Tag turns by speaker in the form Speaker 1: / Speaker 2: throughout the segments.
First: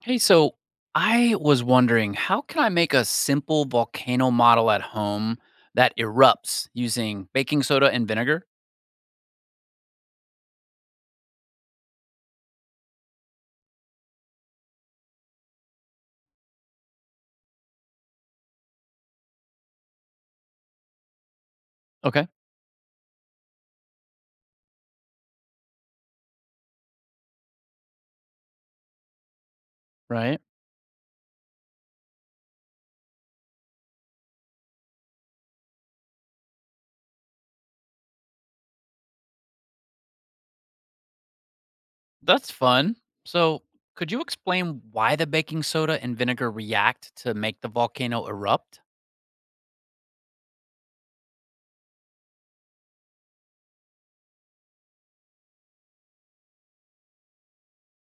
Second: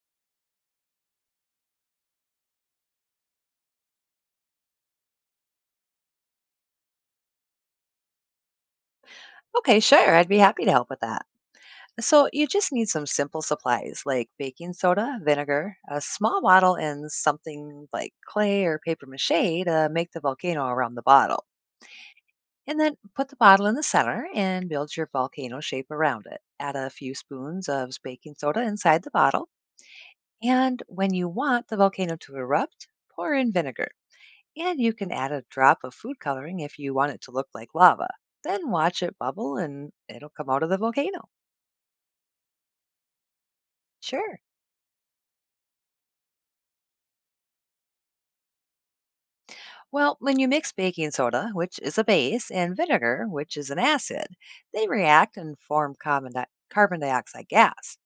Speaker 1: Hey, so I was wondering, how can I make a simple volcano model at home that erupts using baking soda and vinegar?
Speaker 2: Okay, sure. I'd be happy to help with that. So, you just need some simple supplies like baking soda, vinegar, a small bottle, and something like clay or paper mache to make the volcano around the bottle.
Speaker 1: Okay,
Speaker 2: And then put the bottle in the center and build your volcano shape around it. Add a few spoons of baking soda inside the bottle.
Speaker 1: right.
Speaker 2: And when you want the volcano to erupt, pour in vinegar. And you can add a drop of food coloring if you want it to look like lava. Then watch it bubble and it'll come out of the volcano.
Speaker 1: That's fun. So, could you
Speaker 2: Sure.
Speaker 1: explain why the baking soda and vinegar react to make the volcano erupt?
Speaker 2: Well, when you mix baking soda, which is a base, and vinegar, which is an acid, they react and form carbon dioxide gas.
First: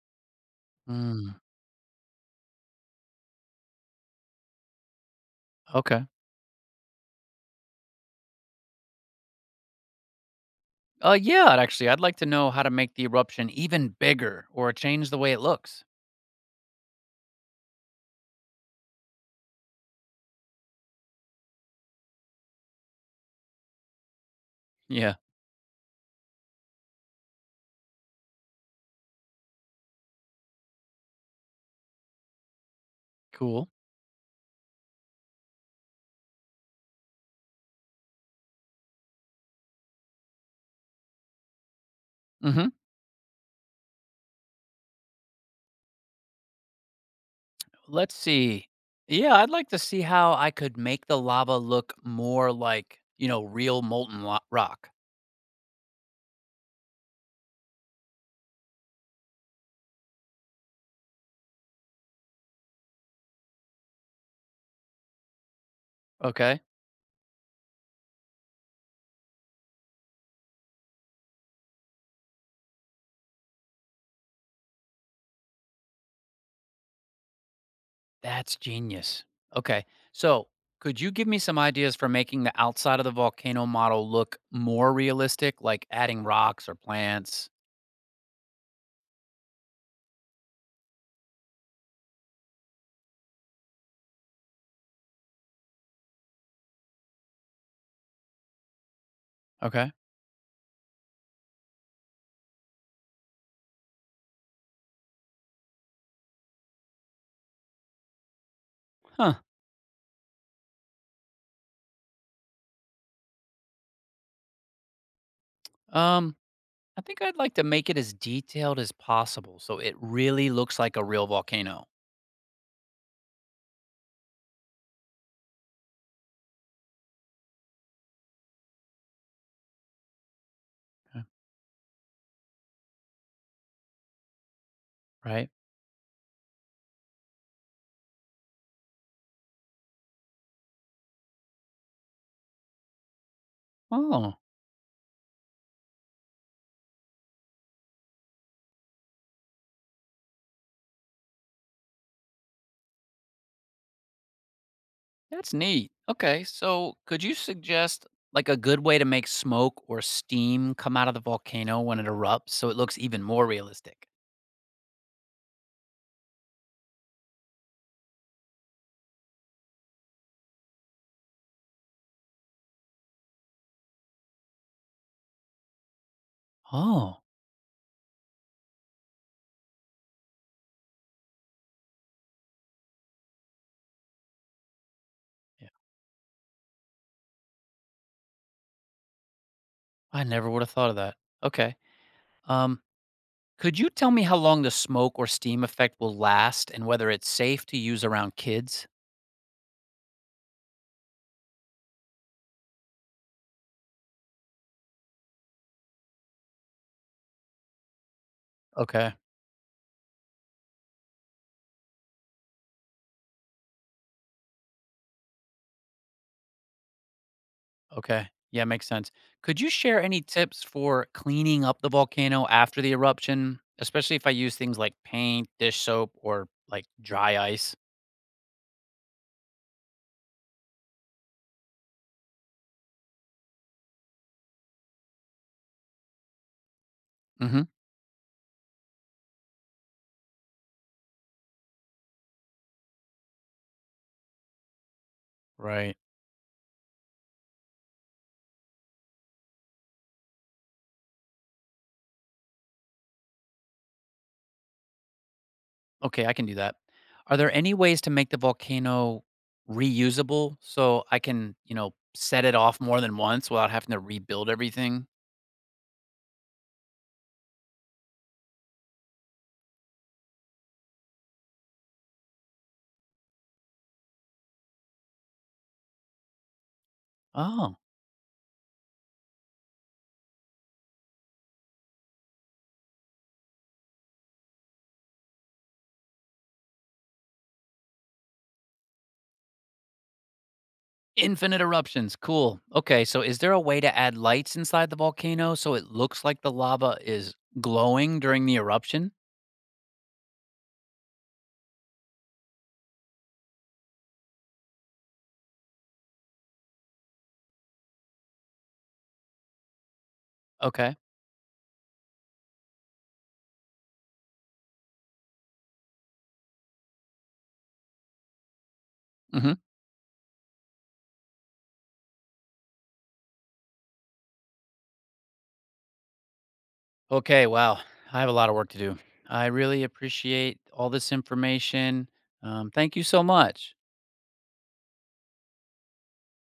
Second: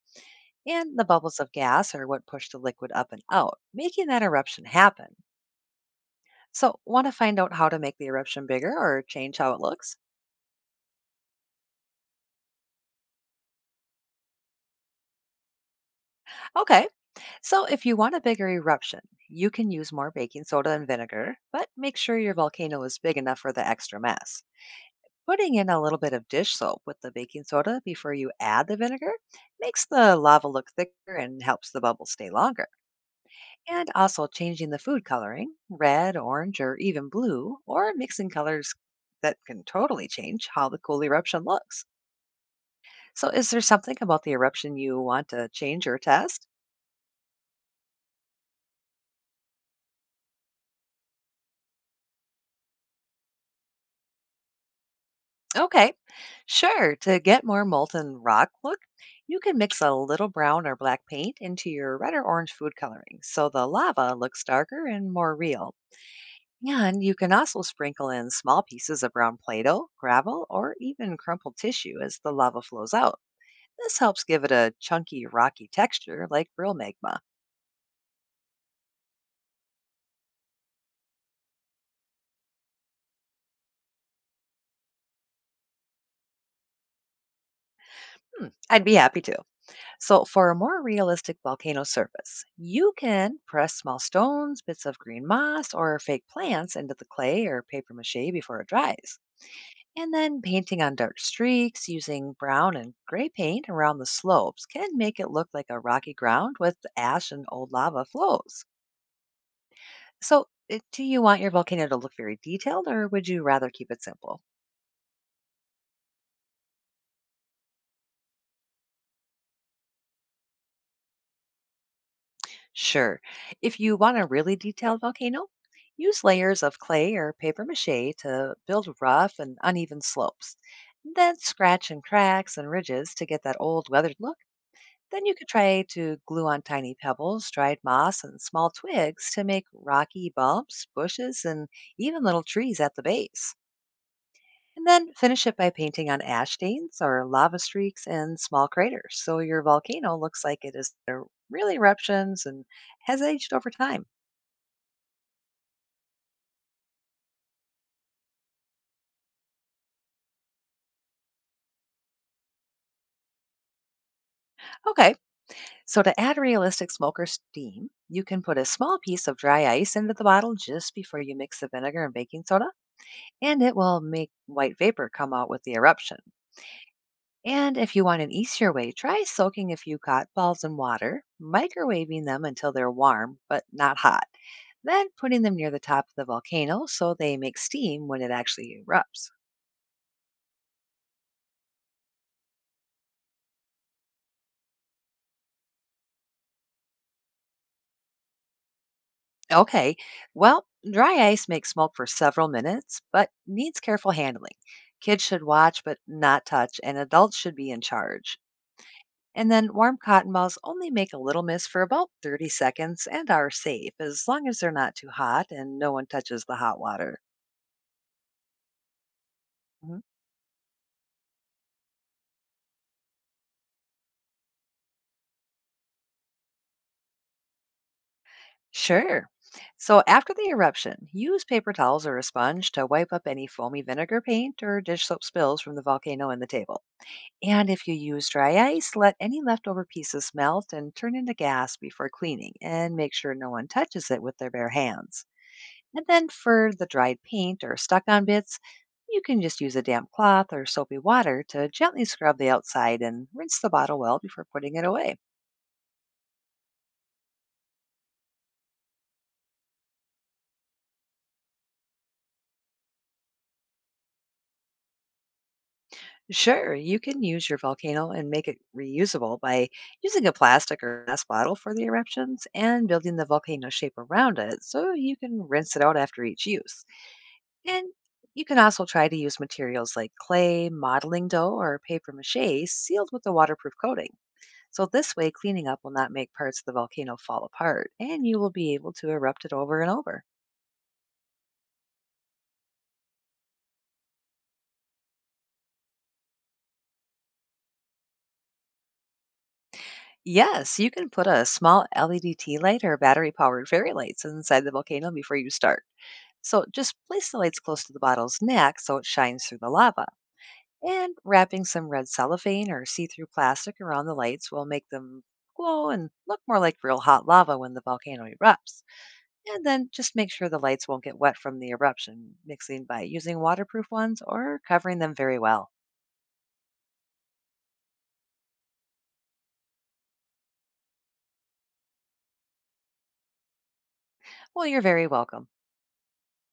Speaker 2: And the
Speaker 1: Mm,
Speaker 2: bubbles of gas are what push the liquid up and out, making that eruption happen.
Speaker 1: okay.
Speaker 2: So, want to find out how to make the eruption bigger or change how it looks?
Speaker 1: Yeah, I'd like to know how to make the eruption even bigger or change the way it looks.
Speaker 2: Okay, so if you want a bigger eruption, you can use more baking soda and vinegar, but make sure your volcano is big enough for the extra mess.
Speaker 1: Yeah,
Speaker 2: Putting in a little bit of dish soap with the baking soda before you add the vinegar makes the lava look thicker and helps the bubbles stay longer.
Speaker 1: cool.
Speaker 2: And also, changing the food coloring, red, orange, or even blue, or mixing colors, that can totally change how the cool eruption looks. So, is there something about the eruption you want to change or test?
Speaker 1: Let's see. Yeah, I'd like to see how I could make the lava look more like, real molten lo- rock.
Speaker 2: Okay, sure. To get more molten rock look, you can mix a little brown or black paint into your red or orange food coloring so the lava looks darker and more real.
Speaker 1: Okay.
Speaker 2: Yeah. And you can also sprinkle in small pieces of brown Play Doh, gravel, or even crumpled tissue as the lava flows out. This helps give it a chunky, rocky texture like real magma.
Speaker 1: That's genius. Okay. So, could you give me some ideas for making the outside of the volcano model look more realistic, like adding rocks or plants?
Speaker 2: Hmm, I'd be happy to. So, for a more realistic volcano surface, you can press small stones, bits of green moss, or fake plants into the clay or paper mache before it dries.
Speaker 1: Okay.
Speaker 2: And then painting on dark streaks using brown and gray paint around the slopes can make it look like a rocky ground with ash and old lava flows.
Speaker 1: Huh.
Speaker 2: So, do you want your volcano to look very detailed, or would you rather keep it simple?
Speaker 1: Um, I think I'd like to make it as detailed as possible so it really looks like a real volcano.
Speaker 2: Sure, if you want a really detailed volcano, use layers of clay or paper mache to build rough and uneven slopes.
Speaker 1: uh,
Speaker 2: Then scratch and cracks and ridges to get that old weathered look. Then you could
Speaker 1: Right.
Speaker 2: try to glue on tiny pebbles, dried moss, and small twigs to make rocky bumps, bushes, and even little trees at the base.
Speaker 1: Oh,
Speaker 2: And then finish it by painting on ash stains or lava streaks and small craters, so your volcano looks like it is there real eruptions and has aged over time.
Speaker 1: that's neat. Okay, so could you suggest like a good way to make smoke or steam come out of the volcano when it erupts so it looks even more realistic?
Speaker 2: Okay, so to add realistic smoke or steam, you can put a small piece of dry ice into the bottle just before you mix the vinegar and baking soda, and it will make white vapor come out with the eruption.
Speaker 1: Oh,
Speaker 2: And if you want an easier way, try soaking a few cotton balls in water, microwaving them until they're warm but not hot, then putting them
Speaker 1: yeah.
Speaker 2: near the top of the volcano so they make steam when it actually erupts.
Speaker 1: I never would have thought of that. Okay. Um, could you tell me how long the smoke or steam effect will last and whether it's safe to use around kids?
Speaker 2: Okay, well, dry ice makes smoke for several minutes but needs careful handling. Kids should watch but not touch, and adults should be in charge.
Speaker 1: Okay.
Speaker 2: And then warm cotton balls only make a little mist for about 30 seconds and are safe as long as they're not too hot and no one touches the hot water.
Speaker 1: Okay. Yeah, makes sense. Could you share any tips for cleaning up the volcano after the eruption, especially if I use things like paint, dish soap, or like dry ice?
Speaker 2: Sure. So after the eruption, use paper towels or a sponge to wipe up any foamy vinegar, paint, or dish soap spills from the volcano and the table.
Speaker 1: Mm-hmm.
Speaker 2: And if you use dry ice, let any leftover pieces melt and turn into gas before cleaning, and make sure no one touches it with their bare hands.
Speaker 1: Right.
Speaker 2: And then for the dried paint or stuck on bits, you can just use a damp cloth or soapy water to gently scrub the outside and rinse the bottle well before putting it away.
Speaker 1: Okay, I can do that. Are there any ways to make the volcano reusable so I can, you know, set it off more than once without having to rebuild everything?
Speaker 2: Sure, you can use your volcano and make it reusable by using a plastic or glass bottle for the eruptions and building the volcano shape around it, so you can rinse it out after each use.
Speaker 1: Oh,
Speaker 2: And you can also try to use materials like clay, modeling dough, or paper mache sealed with a waterproof coating. So this way, cleaning up will not make parts of the volcano fall apart, and you will be able to erupt it over and over.
Speaker 1: infinite eruptions. Cool. Okay, so is there a way to add lights inside the volcano so it looks like the lava is glowing during the eruption?
Speaker 2: Yes, you can put a small LED tea light or battery powered fairy lights inside the volcano before you start. So just place the lights close to the bottle's neck so it shines through the lava.
Speaker 1: Okay.
Speaker 2: And wrapping some red cellophane or see through plastic around the lights will make them glow and look more like real hot lava when the volcano erupts.
Speaker 1: Hmm.
Speaker 2: And then just make sure the lights won't get wet from the eruption, mixing by using waterproof ones or covering them very well.
Speaker 1: Okay, wow. I have a lot of work to do. I really appreciate all this information. Thank you so much.
Speaker 2: Well, you're very welcome.